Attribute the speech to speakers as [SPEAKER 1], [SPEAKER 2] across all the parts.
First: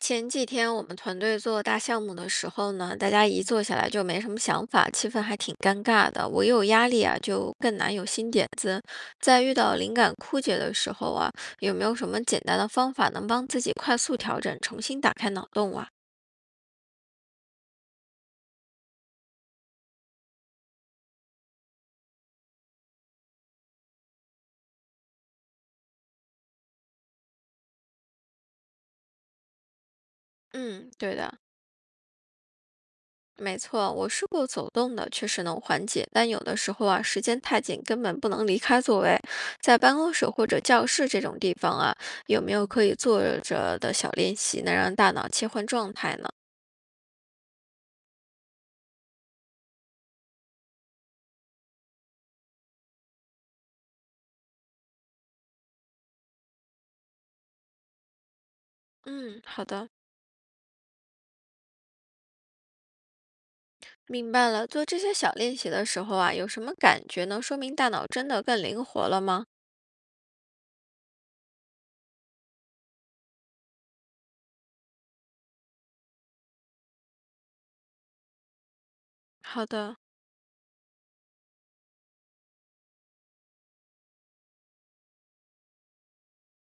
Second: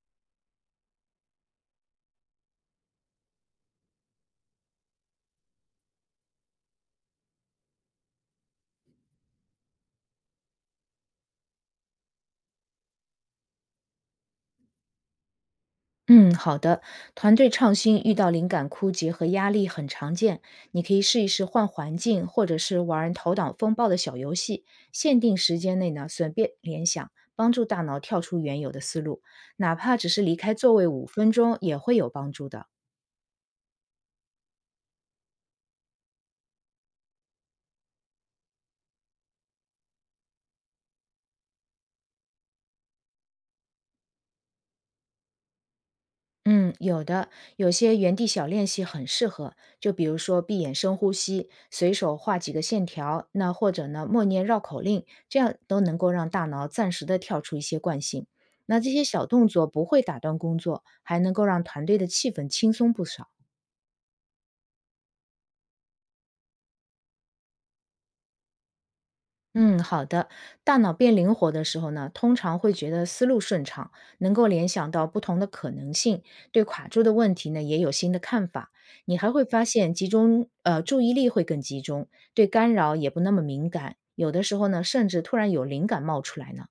[SPEAKER 1] 前几天我们团队做大项目的时候呢，大家一坐下来就没什么想法，气氛还挺尴尬的。我一有压力啊，就更难有新点子。在遇到灵感枯竭的时候啊，有没有什么简单的方法能帮自己快速调整，重新打开脑洞啊？
[SPEAKER 2] 嗯，好的。团队创新遇到灵感枯竭和压力很常见，你可以试一试换环境，或者是玩头脑风暴的小游戏，限定时间内呢随便联想，帮助大脑跳出原有的思路。哪怕只是离开座位
[SPEAKER 1] 嗯，
[SPEAKER 2] 五
[SPEAKER 1] 对
[SPEAKER 2] 分
[SPEAKER 1] 的。
[SPEAKER 2] 钟，也会有帮助的。
[SPEAKER 1] 没错，我试过走动的，确实能缓解，但有的时候啊，时间太紧，根本不能离开座位。在办公室或者教室这种地方啊，有没有可以坐着的小练习，能让大脑切换状态呢？
[SPEAKER 2] 嗯，有的，有些原地小练习很适合，就比如说闭眼深呼吸，随手画几个线条，那或者呢默念绕口令，这样都能够让大脑暂时的跳出一些惯性。那这些小
[SPEAKER 1] 嗯，
[SPEAKER 2] 动
[SPEAKER 1] 好
[SPEAKER 2] 作不
[SPEAKER 1] 的，
[SPEAKER 2] 会打断工作，还能够让团队的气氛轻松不少。
[SPEAKER 1] 明白了。做这些小练习的时候啊，有什么感觉呢？说明大脑真的更灵活了吗？
[SPEAKER 2] 嗯，好的。大脑变灵活的时候呢，通常会觉得思路顺畅，能够联想到不同的可能性，对卡住的问题呢也有新的看法。你还会发
[SPEAKER 1] 好
[SPEAKER 2] 现
[SPEAKER 1] 的。
[SPEAKER 2] 注意力会更集中，对干扰也不那么敏感，有的时候呢，甚至突然有灵感冒出来呢。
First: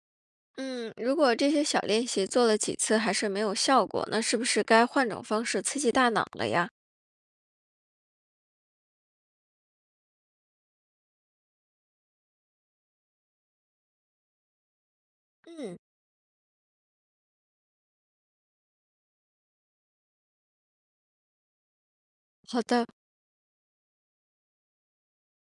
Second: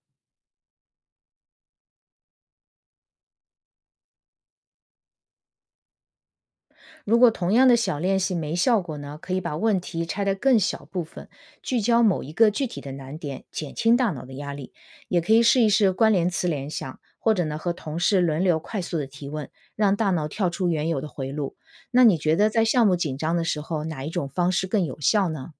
[SPEAKER 1] 嗯，如果这些小练习做了几次还是没有效果，那是不是该换种方式刺激大脑了呀？
[SPEAKER 2] 如果同样的小练习没效果呢，可以把问题拆得更小部分，聚焦某一个具体的难点，减轻大脑的压力。也可以试一
[SPEAKER 1] 嗯，
[SPEAKER 2] 试关联词联想，或者呢和同事轮流快速的提问，让大脑跳出原有的回路。那你觉得
[SPEAKER 1] 好
[SPEAKER 2] 在项
[SPEAKER 1] 的。
[SPEAKER 2] 目紧张的时候，哪一种方式更有效呢？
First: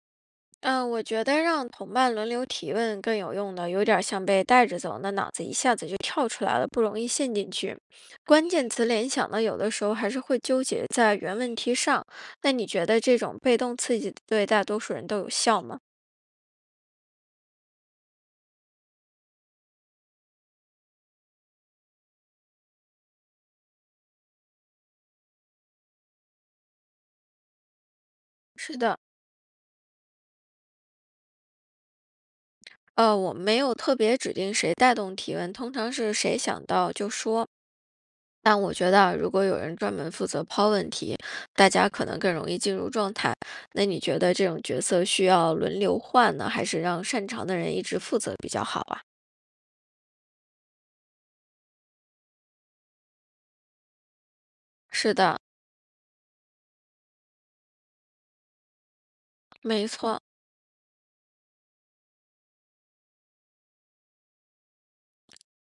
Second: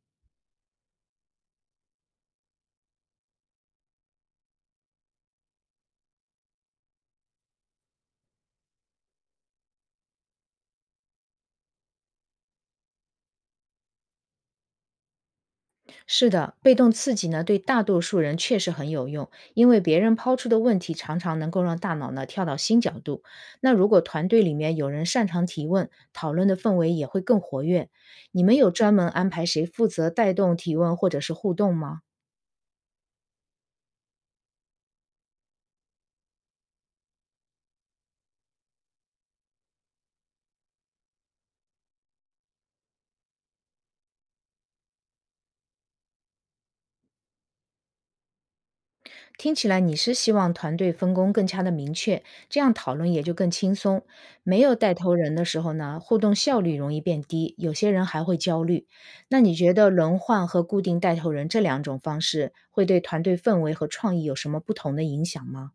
[SPEAKER 1] 嗯，我觉得让同伴轮流提问更有用的，有点儿像被带着走，那脑子一下子就跳出来了，不容易陷进去。关键词联想呢，有的时候还是会纠结在原问题上。那你觉得这种被动刺激对大多数人都有效吗？
[SPEAKER 2] 是的，被动刺激呢，对大多数人确实很有用，因为别人抛出的问题常常能够让大脑呢跳到新角度。那如果团队里面有人擅长提问，讨论的氛围也会更活跃。你们有
[SPEAKER 1] 是
[SPEAKER 2] 专
[SPEAKER 1] 的，
[SPEAKER 2] 门安排谁负责带动提问或者是互动吗？
[SPEAKER 1] 我没有特别指定谁带动提问，通常是谁想到就说。但我觉得啊，如果有人专门负责抛问题，大家可能更容易进入状态。那你觉得这种角色需要轮流换呢，还是让擅长的人一直负责比较好啊？
[SPEAKER 2] 听起来你是希望团队分工更加的明确，这样讨论也就更轻松。没有带头
[SPEAKER 1] 是
[SPEAKER 2] 人
[SPEAKER 1] 的，
[SPEAKER 2] 的时候呢，互动效率容易变低，有些人还会焦虑。那你觉
[SPEAKER 1] 没
[SPEAKER 2] 得轮
[SPEAKER 1] 错。
[SPEAKER 2] 换和固定带头人这两种方式会对团队氛围和创意有什么不同的影响吗？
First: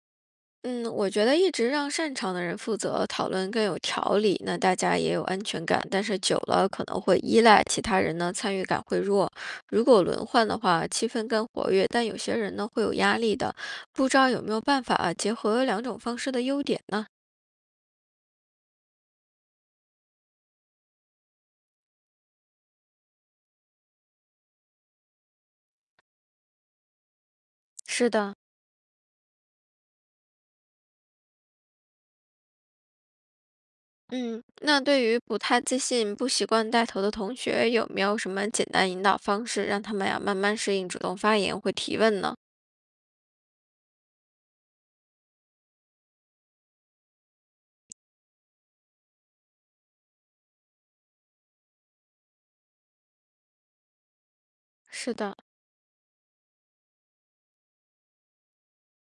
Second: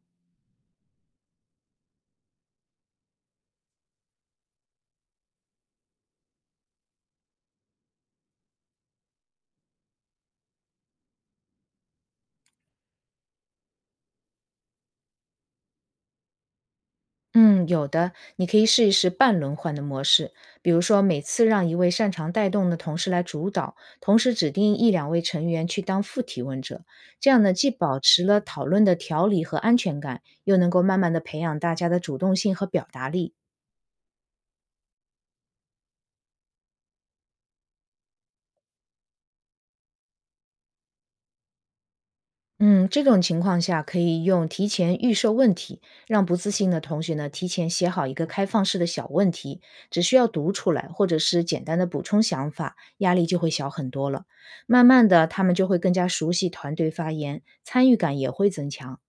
[SPEAKER 1] 嗯，我觉得一直让擅长的人负责讨论更有条理，那大家也有安全感。但是久了可能会依赖其他人呢，参与感会弱。如果轮换的话，气氛更活跃，但有些人呢会有压力的。不知道有没有办法啊结合两种方式的优点呢？
[SPEAKER 2] 嗯，有的，你可以试一试半轮换的模式，比如说每次让一位擅长带动的同事来主导，同时指定一两位成员去当副提问者，这样呢，既保
[SPEAKER 1] 是
[SPEAKER 2] 持
[SPEAKER 1] 的，
[SPEAKER 2] 了讨论的条理和安全感，又能够慢慢的培养大家的主动性和表达力。
[SPEAKER 1] 嗯，那对于不太自信、不习惯带头的同学，有没有什么简单引导方式，让他们呀慢慢适应主动发言或提问呢？
[SPEAKER 2] 嗯，这种情况下可以用提前预设问题，让不自信的同学呢提前写好一个开放式的小问题，只需要读出来，或者是简单的补充想法，压力就会小很多了。慢慢
[SPEAKER 1] 是
[SPEAKER 2] 的，
[SPEAKER 1] 的，
[SPEAKER 2] 他们就会更加熟悉团队发言，参与感也会增强。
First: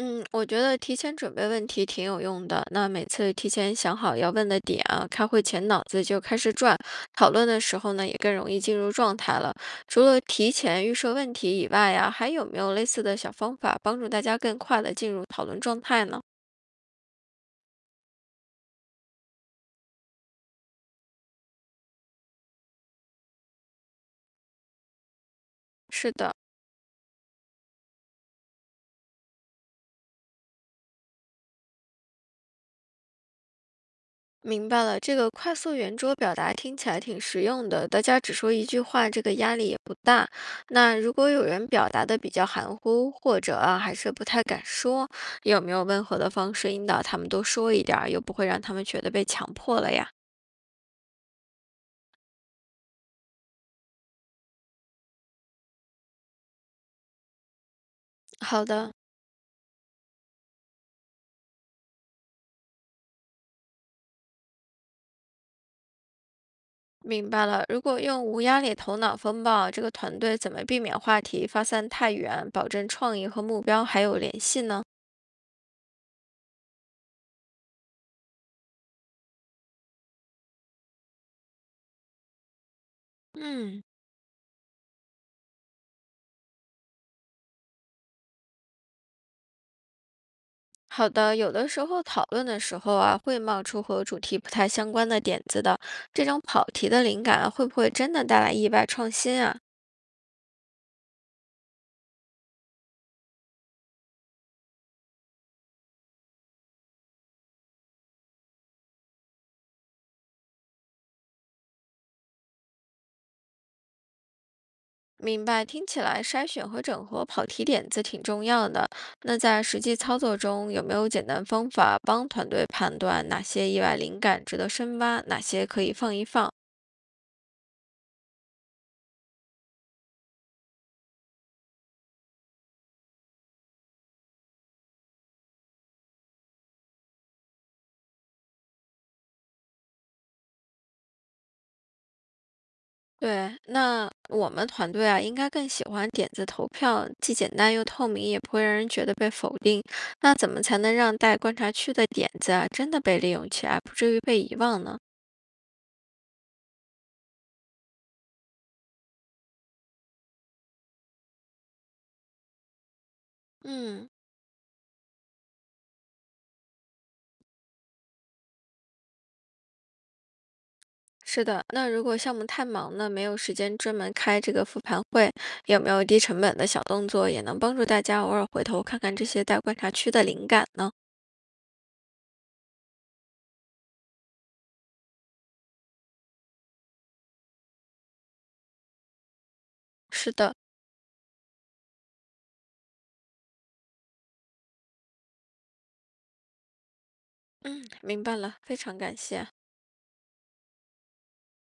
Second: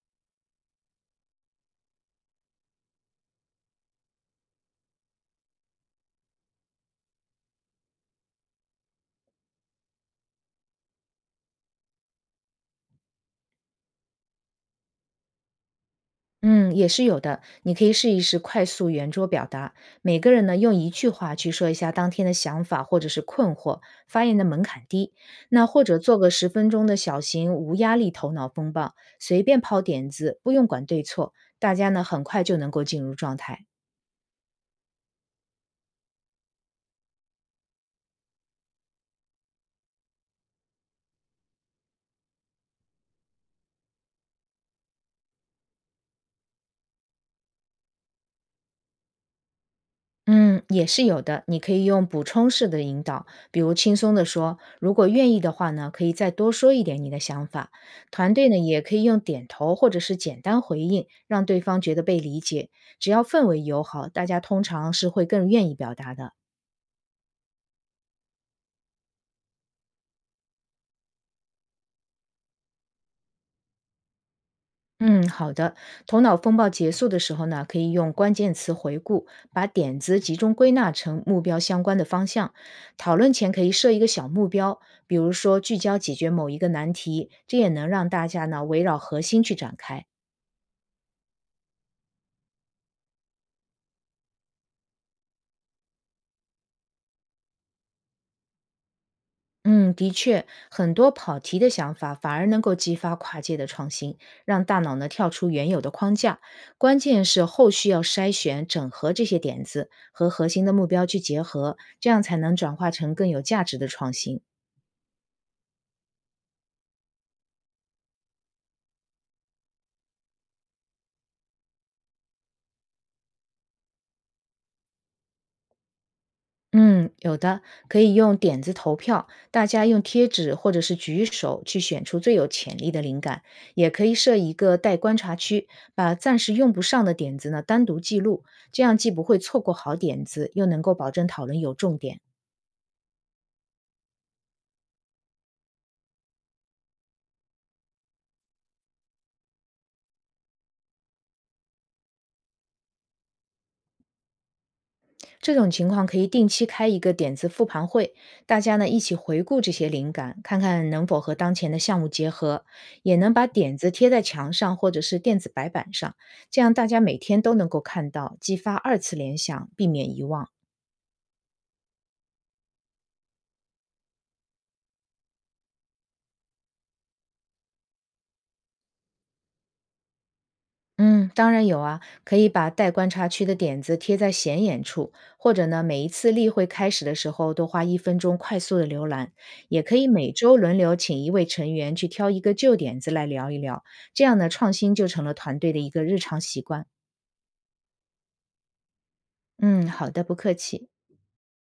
[SPEAKER 1] 嗯，我觉得提前准备问题挺有用的。那每次提前想好要问的点啊，开会前脑子就开始转，讨论的时候呢也更容易进入状态了。除了提前预设问题以外呀，还有没有类似的小方法帮助大家更快的进入讨论状态呢？
[SPEAKER 2] 嗯，也是有的。你可以试一试快速圆桌表达，每个人呢用一句话去说一下当天的想法或者是困惑，发言的门槛低。那或者
[SPEAKER 1] 是
[SPEAKER 2] 做个
[SPEAKER 1] 的。
[SPEAKER 2] 10分钟的小型无压力头脑风暴，随便抛点子，不用管对错，大家呢很快就能够进入状态。
[SPEAKER 1] 明白了，这个快速圆桌表达听起来挺实用的，大家只说一句话，这个压力也不大。那如果有人表达的比较含糊，或者啊还是不太敢说，有没有温和的方式引导他们多说一点儿，又不会让他们觉得被强迫了呀？
[SPEAKER 2] 嗯，也是有的。你可以用补充式的引导，比如轻松地说，如果愿意的话呢，可以再多说一点你的想法。团队呢，
[SPEAKER 1] 好
[SPEAKER 2] 也
[SPEAKER 1] 的，
[SPEAKER 2] 可以用点头或者是简单回应，让对方觉得被理解。只要氛围友好，大家通常是会更愿意表达的。
[SPEAKER 1] 明白了。如果用无压力头脑风暴，这个团队怎么避免话题发散太远，保证创意和目标还有联系呢？
[SPEAKER 2] 嗯，好的。头脑风暴结束的时候呢，可以用关键词回顾，把点子集中归纳成目标相关的方向。讨论前可以
[SPEAKER 1] 嗯，
[SPEAKER 2] 设一个小目标，比如说聚焦解决某一个难题，这也能让大家呢围绕核心去展开。
[SPEAKER 1] 好的，有的时候讨论的时候啊，会冒出和主题不太相关的点子的。这种跑题的灵感啊会不会真的带来意外创新啊？
[SPEAKER 2] 嗯，的确，很多跑题的想法反而能够激发跨界的创新，让大脑呢跳出原有的框架。关键是后续要筛选、整合这些点子和核心的目标去结合，这样才能转化成更有价值的创新。
[SPEAKER 1] 明白，听起来筛选和整合跑题点子挺重要的。那在实际操作中，有没有简单方法帮团队判断哪些意外灵感值得深挖，哪些可以放一放？
[SPEAKER 2] 嗯，有的，可以用点子投票，大家用贴纸或者是举手去选出最有潜力的灵感，也可以设一个待观察区，把暂时用不上的点子呢单独记录，这样既不会错过好点子，又能够保证讨论有重点。
[SPEAKER 1] 对，那我们团队啊，应该更喜欢点子投票，既简单又透明，也不会让人觉得被否定。那怎么才能让带观察区的点子啊，真的被利用起来，不至于被遗忘呢？
[SPEAKER 2] 这种情况可以定期开一个点子复盘会，大家呢一起回顾这些灵感，看看能否和当前的项目结合，也能把点子贴
[SPEAKER 1] 嗯，
[SPEAKER 2] 在墙上或者是电子白板上，这样大家每天都能够看到，激发二次联想，避免遗忘。
[SPEAKER 1] 是的。那如果项目太忙呢，没有时间专门开这个复盘会，有没有低成本的小动作，也能帮助大家偶尔回头看看这些带观察区的灵感呢？
[SPEAKER 2] 嗯，当然有啊，可以把待观察区的点子贴在显眼处，或者呢，每一次例会开始的时候都花1分钟快速的浏览，也可以每
[SPEAKER 1] 是的，
[SPEAKER 2] 周轮流请一位成员去挑一个旧点子来聊一聊，这样呢，创新就成了团队的一个日常习惯。
[SPEAKER 1] 嗯，明白了，非常感谢。
[SPEAKER 2] 嗯，好的，不客气。